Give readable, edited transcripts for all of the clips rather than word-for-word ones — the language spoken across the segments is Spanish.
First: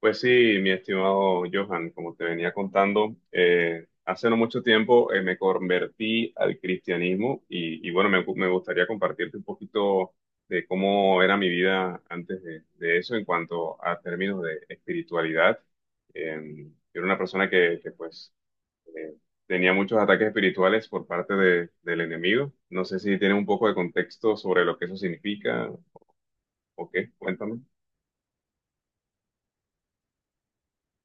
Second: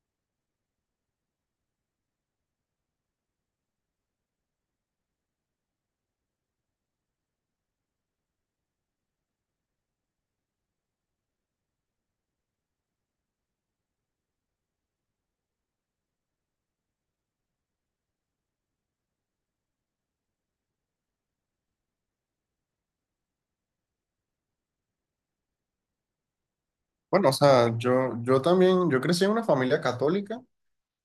Pues sí, mi estimado Johan, como te venía contando, hace no mucho tiempo me convertí al cristianismo y bueno, me gustaría compartirte un poquito de cómo era mi vida antes de eso en cuanto a términos de espiritualidad. Eh, yo era una persona pues eh, tenía muchos ataques espirituales por del enemigo. No sé si tienes un poco de contexto sobre lo que eso significa o qué, Bueno, o cuéntame. sea, yo también, yo crecí en una familia católica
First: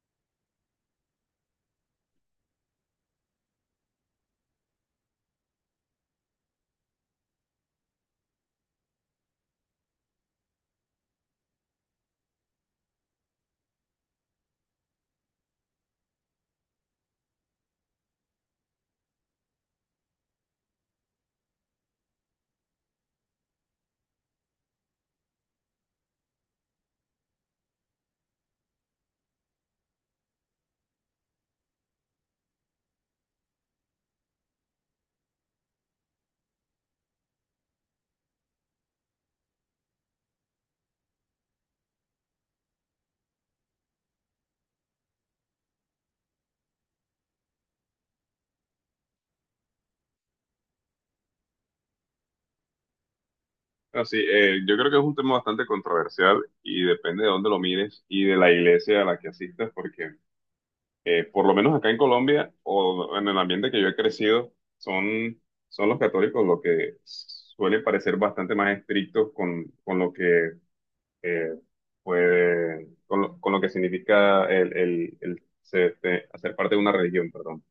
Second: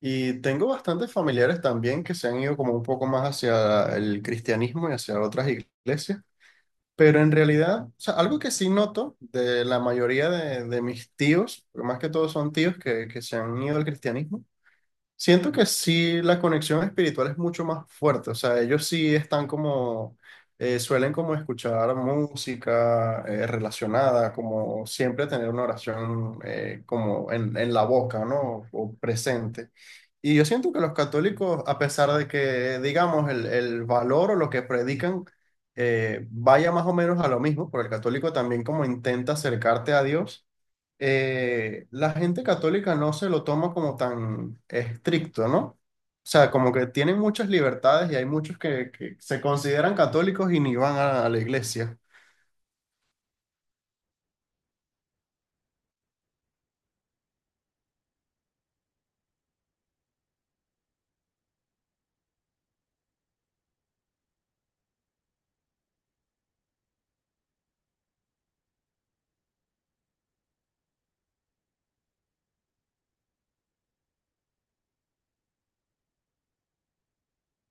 y tengo bastantes familiares también que se han ido como un poco más hacia el cristianismo y hacia otras iglesias, pero en realidad, o sea, algo que sí noto de la mayoría de, mis tíos, porque más que todos son tíos que se han ido al cristianismo. Siento que sí, la conexión espiritual es mucho más fuerte, o sea, ellos sí están como, suelen como escuchar música relacionada, como siempre tener una oración como en la boca, ¿no? O presente. Y yo siento que los católicos, a pesar de que, digamos, el valor o lo que predican vaya más o menos a lo mismo, porque el católico también como intenta acercarte a Dios, la gente católica no se lo toma como tan estricto, ¿no? O sea, como que tienen muchas libertades y hay muchos que se consideran católicos y ni van a la iglesia. Así, yo creo que es un tema bastante controversial y depende de dónde lo mires y de la iglesia a la que asistas, porque por lo menos acá en Colombia o en el ambiente que yo he crecido, son, son los católicos los que suelen parecer bastante más estrictos con lo que eh, con lo que significa el ser, este, hacer parte de una religión, perdón.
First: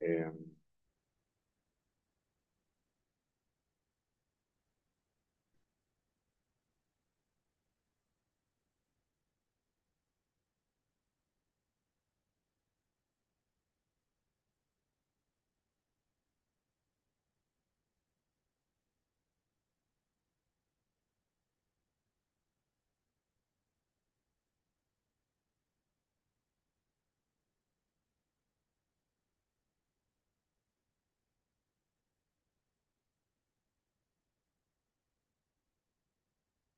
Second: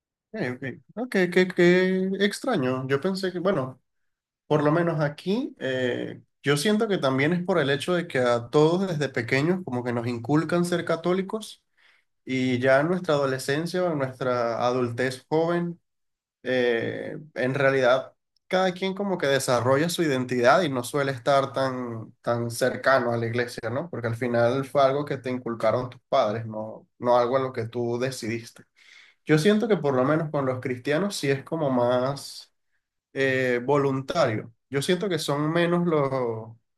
Eh, ok. No, qué, qué extraño. Yo pensé que, bueno, por lo menos aquí, yo siento que también es por el hecho de que a todos desde pequeños como que nos inculcan ser católicos, y ya en nuestra adolescencia o en nuestra adultez joven, en realidad cada quien como que desarrolla su identidad y no suele estar tan, tan cercano a la iglesia, ¿no? Porque al final fue algo que te inculcaron tus padres, no, no algo a lo que tú decidiste. Yo siento que por lo menos con los cristianos sí es como más, voluntario. Yo siento que son menos los,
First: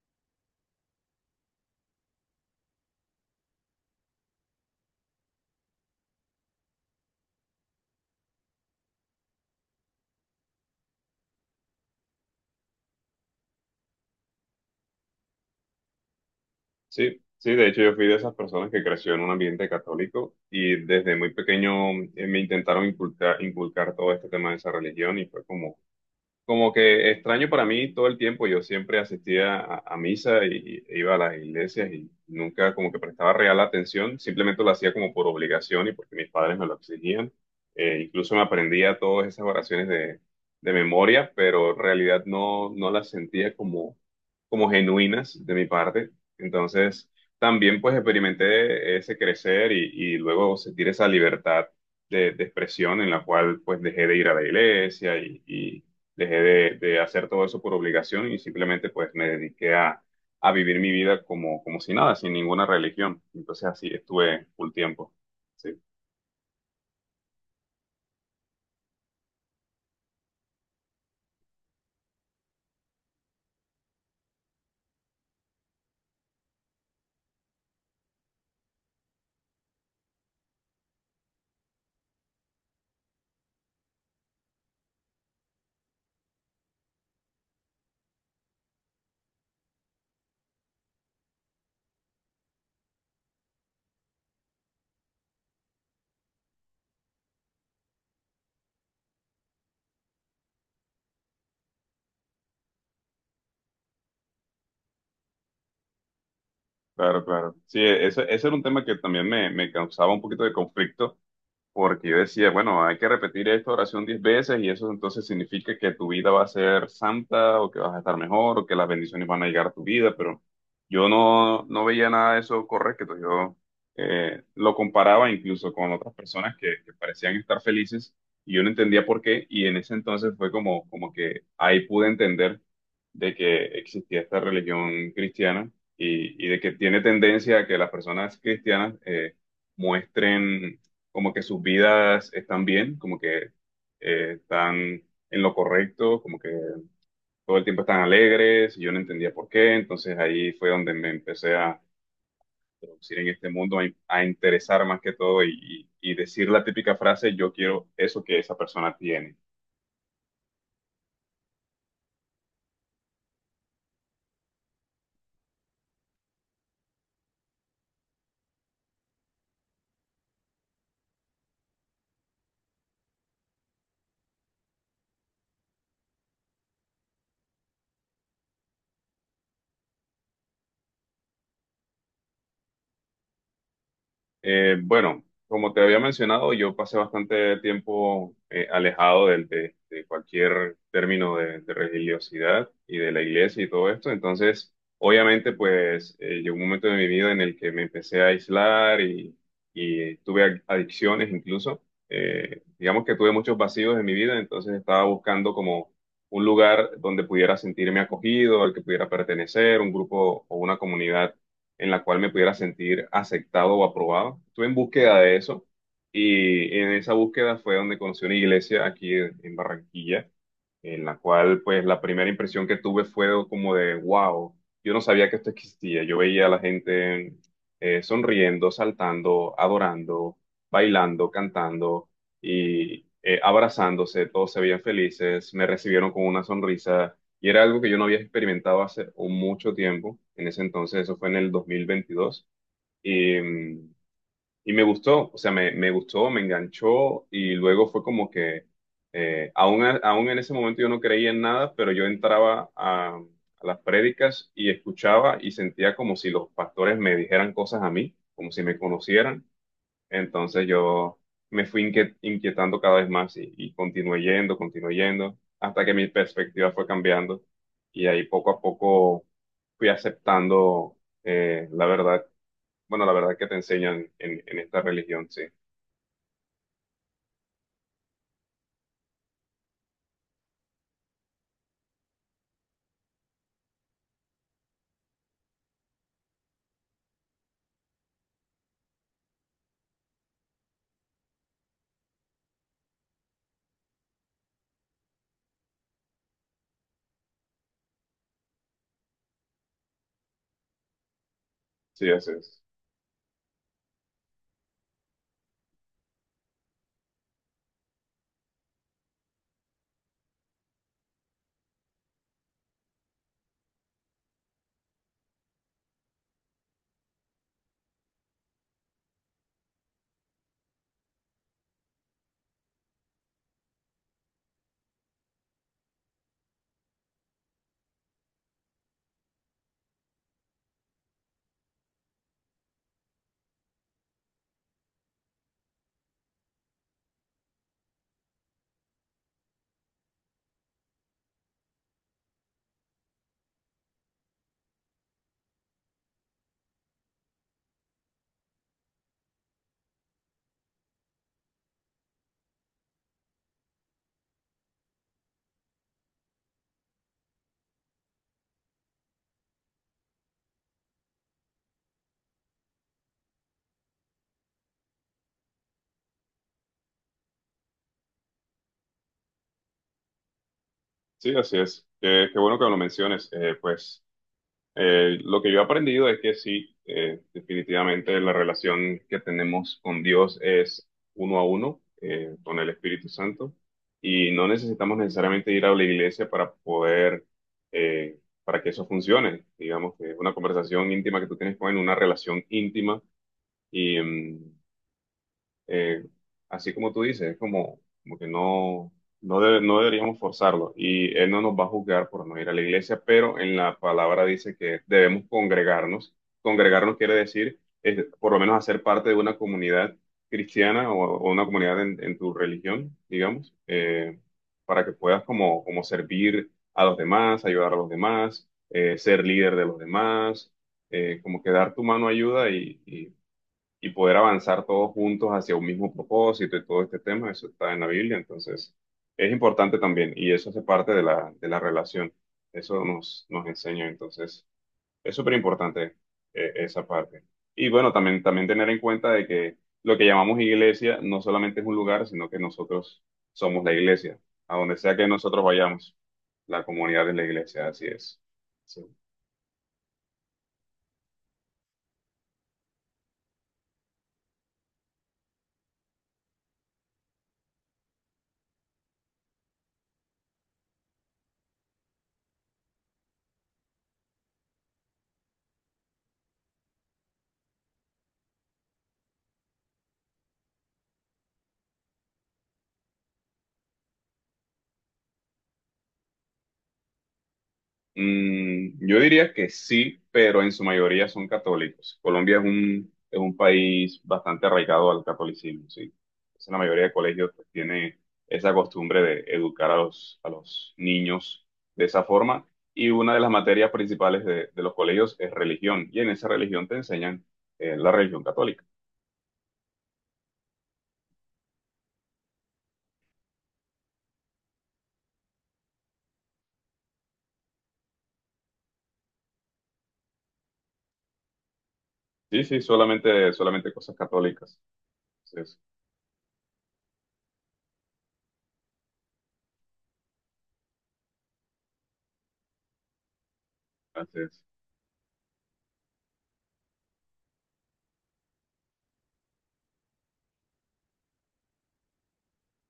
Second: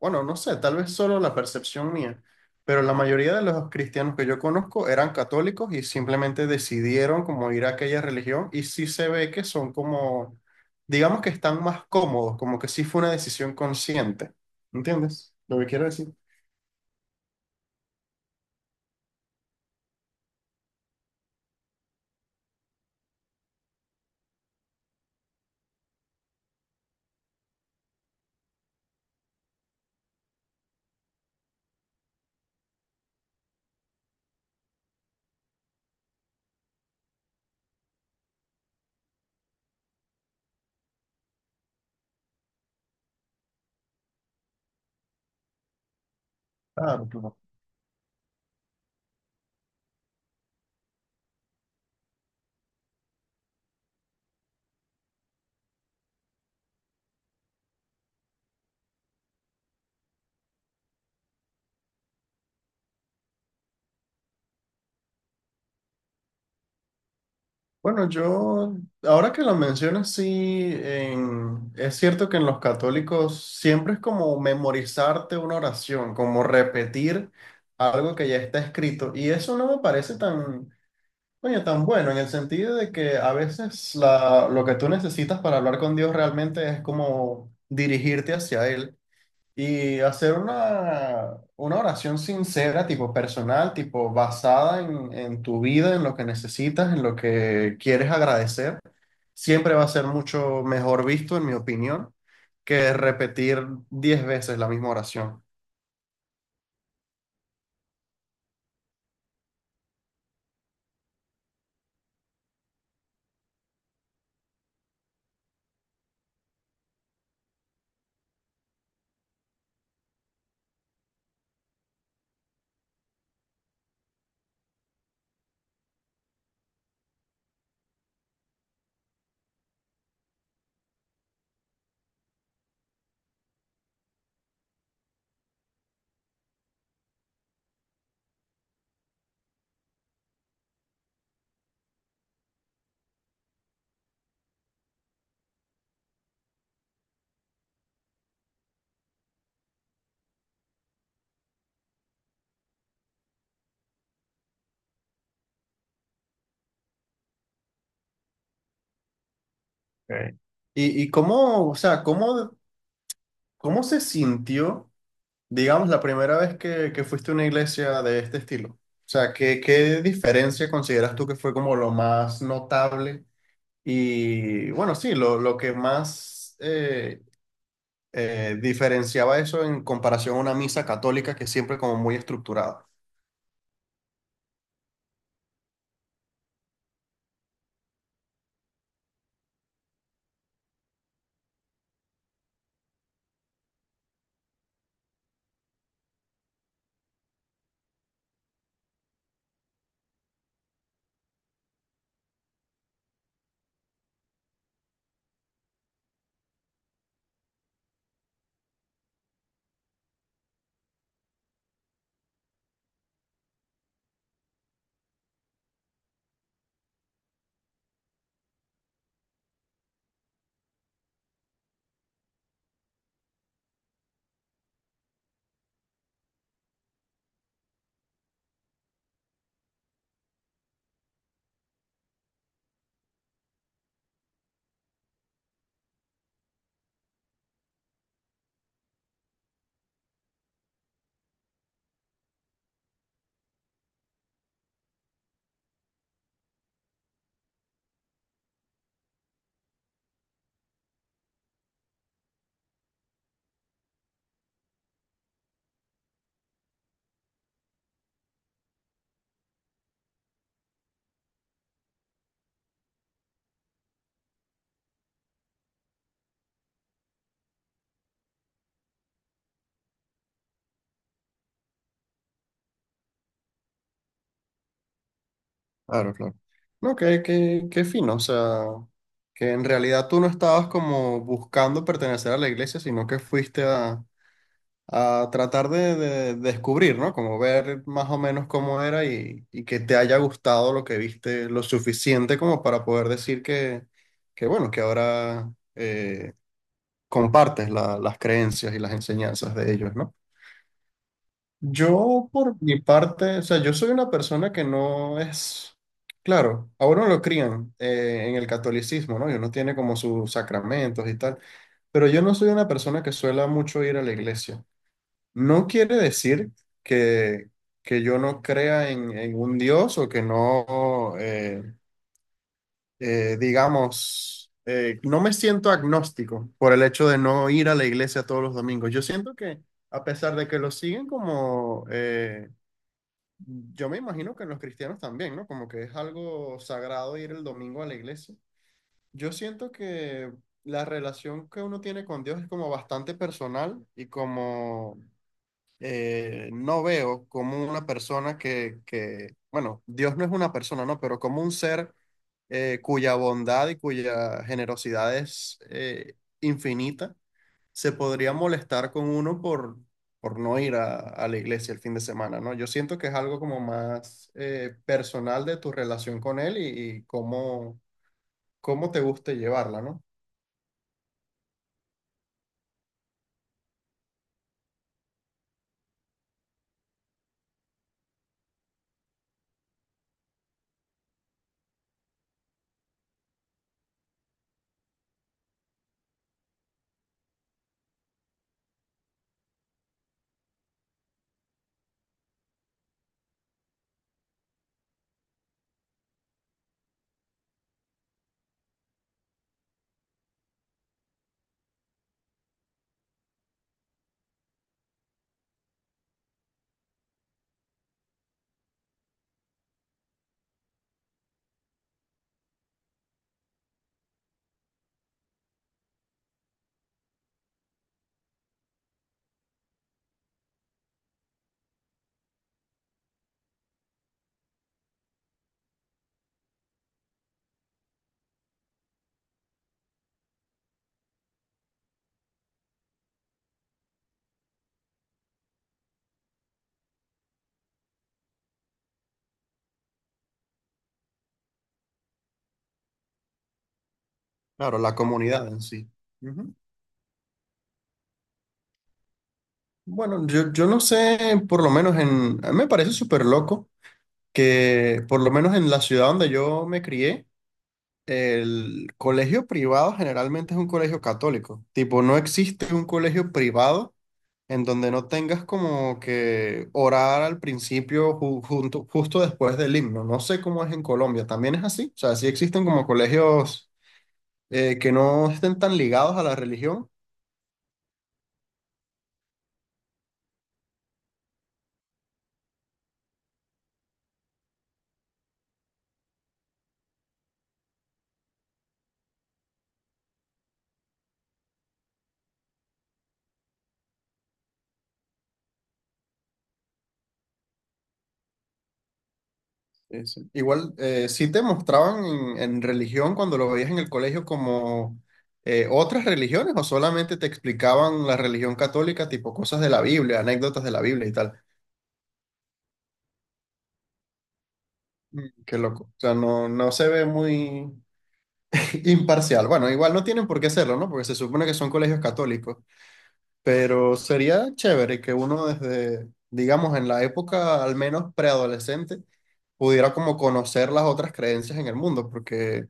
bueno, no sé, tal vez solo la percepción mía, pero la mayoría de los cristianos que yo conozco eran católicos y simplemente decidieron como ir a aquella religión y sí se ve que son como, digamos que están más cómodos, como que sí fue una decisión consciente. ¿Entiendes lo que quiero decir? Sí, sí, de hecho yo fui de esas personas que creció en un ambiente católico y desde muy pequeño me intentaron inculcar todo este tema de esa religión y fue como como que extraño para mí todo el tiempo. Yo siempre asistía a misa y iba a las iglesias y nunca como que prestaba real atención, simplemente lo hacía como por obligación y porque mis padres me lo exigían. Incluso me aprendía todas esas oraciones de memoria, pero en realidad no las sentía como, como genuinas de mi parte. Claro, Entonces claro. también pues experimenté ese crecer y luego sentir esa libertad de expresión en la cual pues dejé de ir a la iglesia dejé de hacer todo eso por obligación y simplemente pues me dediqué a vivir mi vida como, como si nada, sin ninguna religión. Entonces así estuve full tiempo. Sí, Bueno, yo, ahora que lo mencionas, sí, es cierto que en los católicos siempre es como memorizarte una oración, como repetir algo que ya está escrito. Y eso no me parece tan, coño, tan bueno, en el sentido de que a veces lo que tú necesitas para hablar con Dios realmente es como dirigirte hacia Él y hacer una oración sincera, tipo personal, tipo basada en tu vida, en lo que necesitas, en lo que quieres agradecer. Siempre va a ser mucho mejor visto, en mi opinión, que repetir 10 veces la misma oración. claro, claro. Sí, ese, ese era un tema que también me causaba un poquito de conflicto porque yo decía, bueno, hay que repetir esta oración diez veces y eso entonces significa que tu vida va a ser santa o que vas a estar mejor o que las bendiciones van a llegar a tu vida, pero yo no veía nada de eso correcto. Yo lo comparaba incluso con otras personas que parecían estar felices y yo no entendía por qué, y en ese entonces fue como, como que ahí pude entender de que existía esta religión cristiana y de que tiene tendencia a que las personas cristianas... muestren como que sus vidas están bien, como que están en lo correcto, como que todo el tiempo están alegres, y yo no entendía por qué, entonces ahí fue donde me empecé a introducir en este mundo, a interesar más que todo y decir la típica frase: yo quiero eso que esa persona tiene. Ok. Y cómo, o sea, cómo, cómo se sintió, digamos, la primera vez que fuiste a una iglesia de este estilo? O sea, ¿qué, qué diferencia consideras tú que fue como lo más notable? Y bueno, sí, lo que más diferenciaba eso en comparación a una misa católica que es siempre como muy estructurada. Bueno, como te había mencionado, yo pasé bastante tiempo alejado de cualquier término de religiosidad y de la iglesia y todo esto. Entonces, obviamente, pues llegó un momento de mi vida en el que me empecé a aislar y tuve adicciones incluso. Digamos que tuve muchos vacíos en mi vida, entonces estaba buscando como un lugar donde pudiera sentirme acogido, al que pudiera pertenecer, un grupo o una comunidad en la cual me pudiera sentir aceptado o aprobado. Estuve en búsqueda de eso y en esa búsqueda fue donde conocí una iglesia aquí en Barranquilla, en la cual pues la primera impresión que tuve fue como de wow, yo no sabía que esto existía, yo veía a la gente sonriendo, saltando, adorando, bailando, cantando y abrazándose, todos se veían felices, me recibieron con una sonrisa y era algo que yo no había experimentado hace mucho tiempo. En ese entonces eso fue en el 2022 y... mm, y me gustó, o sea, me gustó, me enganchó y luego fue como que, aún en ese momento yo no creía en nada, pero yo entraba a las prédicas y escuchaba y sentía como si los pastores me dijeran cosas a mí, como si me conocieran. Entonces yo me fui inquietando cada vez más y continué yendo, hasta que mi perspectiva fue cambiando y ahí poco a poco fui aceptando la verdad, bueno, la verdad que te enseñan en esta religión, sí, Claro, claro. No, qué, qué, qué fino, o sea, que en realidad tú no estabas como buscando pertenecer a la iglesia, sino que fuiste a tratar de descubrir, ¿no? Como ver más o menos cómo era, y que te haya gustado lo que viste lo suficiente como para poder decir que bueno, que ahora... compartes las creencias y las enseñanzas de ellos, ¿no? sí, Yo, así por es. mi parte, o sea, yo soy una persona que no es, claro, a uno lo crían en el catolicismo, ¿no? Y uno tiene como sus sacramentos y tal, pero yo no soy una persona que suela mucho ir a la iglesia. No quiere decir que, que yo no crea en un Dios o que no, digamos, no me siento agnóstico por el hecho de no ir a la iglesia todos los domingos. Yo siento que, a pesar de que lo siguen como, yo me imagino que los cristianos también, ¿no? Como que es algo sagrado ir el domingo a la iglesia. Yo siento que la relación que uno tiene con Dios es como bastante personal, y como no veo como una persona que, bueno, Dios no es una persona, ¿no? Pero como un ser cuya bondad y cuya generosidad es, infinita, se podría molestar con uno por no ir a la iglesia el fin de semana, ¿no? Yo siento que es algo como más personal de tu relación con él, y cómo, cómo te guste llevarla, ¿no? Sí, así es. Qué, qué bueno que lo menciones. Lo que yo he aprendido es que sí, definitivamente la relación que tenemos con Dios es uno a uno, con el Espíritu Santo, y no necesitamos necesariamente ir a la iglesia para poder, eh, para que eso funcione. Digamos que es una conversación íntima que tú tienes con él, una relación íntima, y, mm, eh, así como tú dices, es como, como que no, no deberíamos forzarlo y Él no nos va a juzgar por no ir a la iglesia, pero en la palabra dice que debemos congregarnos. Congregarnos quiere decir, por lo menos hacer parte de una comunidad cristiana o una comunidad en tu religión, digamos, para que puedas como, como servir a los demás, ayudar a los demás, ser líder de los demás, como que dar tu mano ayuda y poder avanzar todos juntos hacia un mismo propósito y todo este tema. Eso está en la Biblia, entonces es importante también y eso hace parte de de la relación, eso nos enseña, entonces es súper importante esa parte. Y bueno, también, también tener en cuenta de que lo que llamamos iglesia no solamente es un lugar, sino que nosotros somos la iglesia, a donde Claro, la sea que nosotros comunidad en sí. vayamos, Ujú. la comunidad es la iglesia, así es. Sí. Bueno, yo no sé, por lo menos en, a mí me parece súper loco que por lo menos en la ciudad donde yo me crié, el colegio privado generalmente es un colegio católico. Tipo, no existe un colegio privado en donde no tengas como que orar al principio junto, justo después del himno. No sé cómo es en Colombia, también es así. O sea, sí existen como colegios que no estén tan ligados a la religión. Yo diría que sí, pero en su mayoría son católicos. Colombia es un país bastante arraigado al catolicismo, sí. Entonces, la mayoría de colegios pues, tiene esa costumbre de educar a los niños de esa forma. Y una de las materias principales de los colegios es religión. Y en esa religión te enseñan la religión católica. Sí, sí. Igual, ¿sí te mostraban en religión cuando lo veías en el colegio como otras religiones, o solamente te explicaban la religión católica, tipo cosas de la Biblia, anécdotas de la Biblia y tal? Sí, sí, solamente, solamente cosas católicas. Mm, qué Entonces, loco. O sea, no, no se ve muy imparcial. Bueno, igual no tienen por qué hacerlo, ¿no? Porque se supone que son colegios católicos. Pero entonces, sería chévere que uno desde, digamos, en la época al menos preadolescente, pudiera como conocer las otras creencias en el mundo, porque,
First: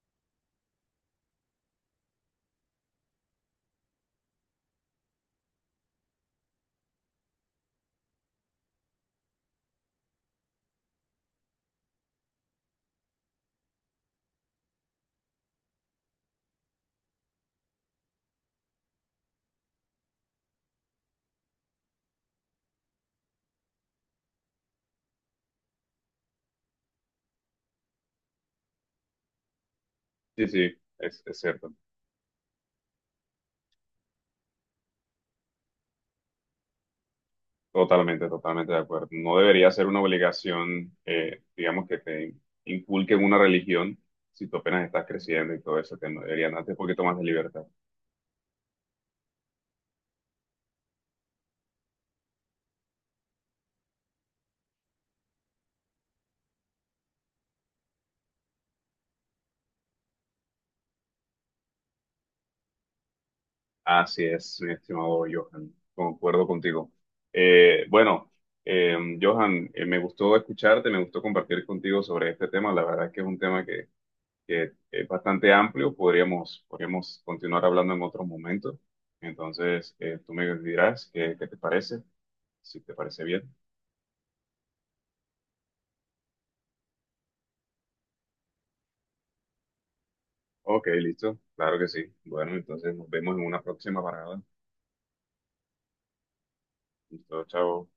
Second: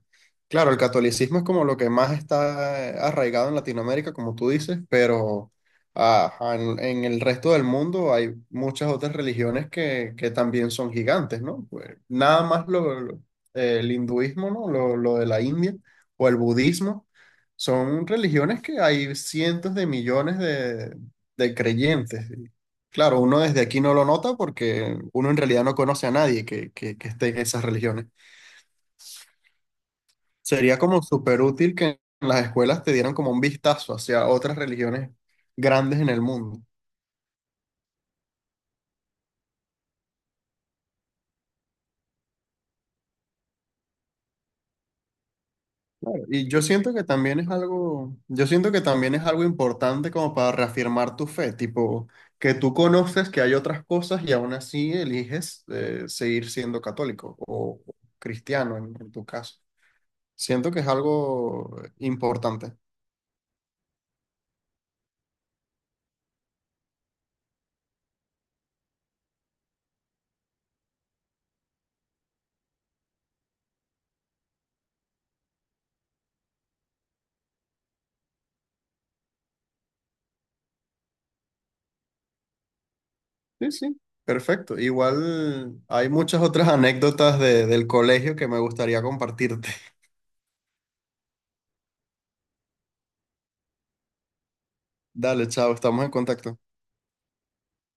claro, el catolicismo es como lo que más está arraigado en Latinoamérica, como tú dices, pero ajá, en el resto del mundo hay muchas otras religiones que también son gigantes, ¿no? Pues, nada más el hinduismo, ¿no? Lo de la India, o el budismo, son religiones que hay cientos de millones de creyentes. Y claro, uno desde aquí no lo nota porque uno en realidad no conoce a nadie que, que esté en esas religiones. sí, sí, Sería como es súper cierto. útil que en las escuelas te dieran como un vistazo hacia otras religiones grandes en el mundo. Totalmente, totalmente de acuerdo. No debería ser una obligación, digamos, que te inculquen una religión si tú apenas estás creciendo y todo ese tema. Y Deberían yo darte un siento poquito que más de también es libertad. algo, yo siento que también es algo importante como para reafirmar tu fe, tipo que tú conoces que hay otras cosas y aún así eliges seguir siendo católico o cristiano en tu caso. Siento que es algo importante. Así es, mi estimado Johan. Concuerdo contigo. Eh, bueno, Johan, me gustó escucharte, me gustó compartir contigo sobre este tema. La verdad es que es un tema que es bastante amplio. Podríamos, podríamos continuar hablando en otro momento. Entonces, tú me dirás qué, qué te parece, si te parece bien. Sí, sí, perfecto. Igual hay muchas otras anécdotas del colegio que me gustaría compartirte. Ok, listo. Claro que sí. Bueno, entonces nos vemos en una próxima parada. Dale, chao, estamos en contacto. Listo, chao.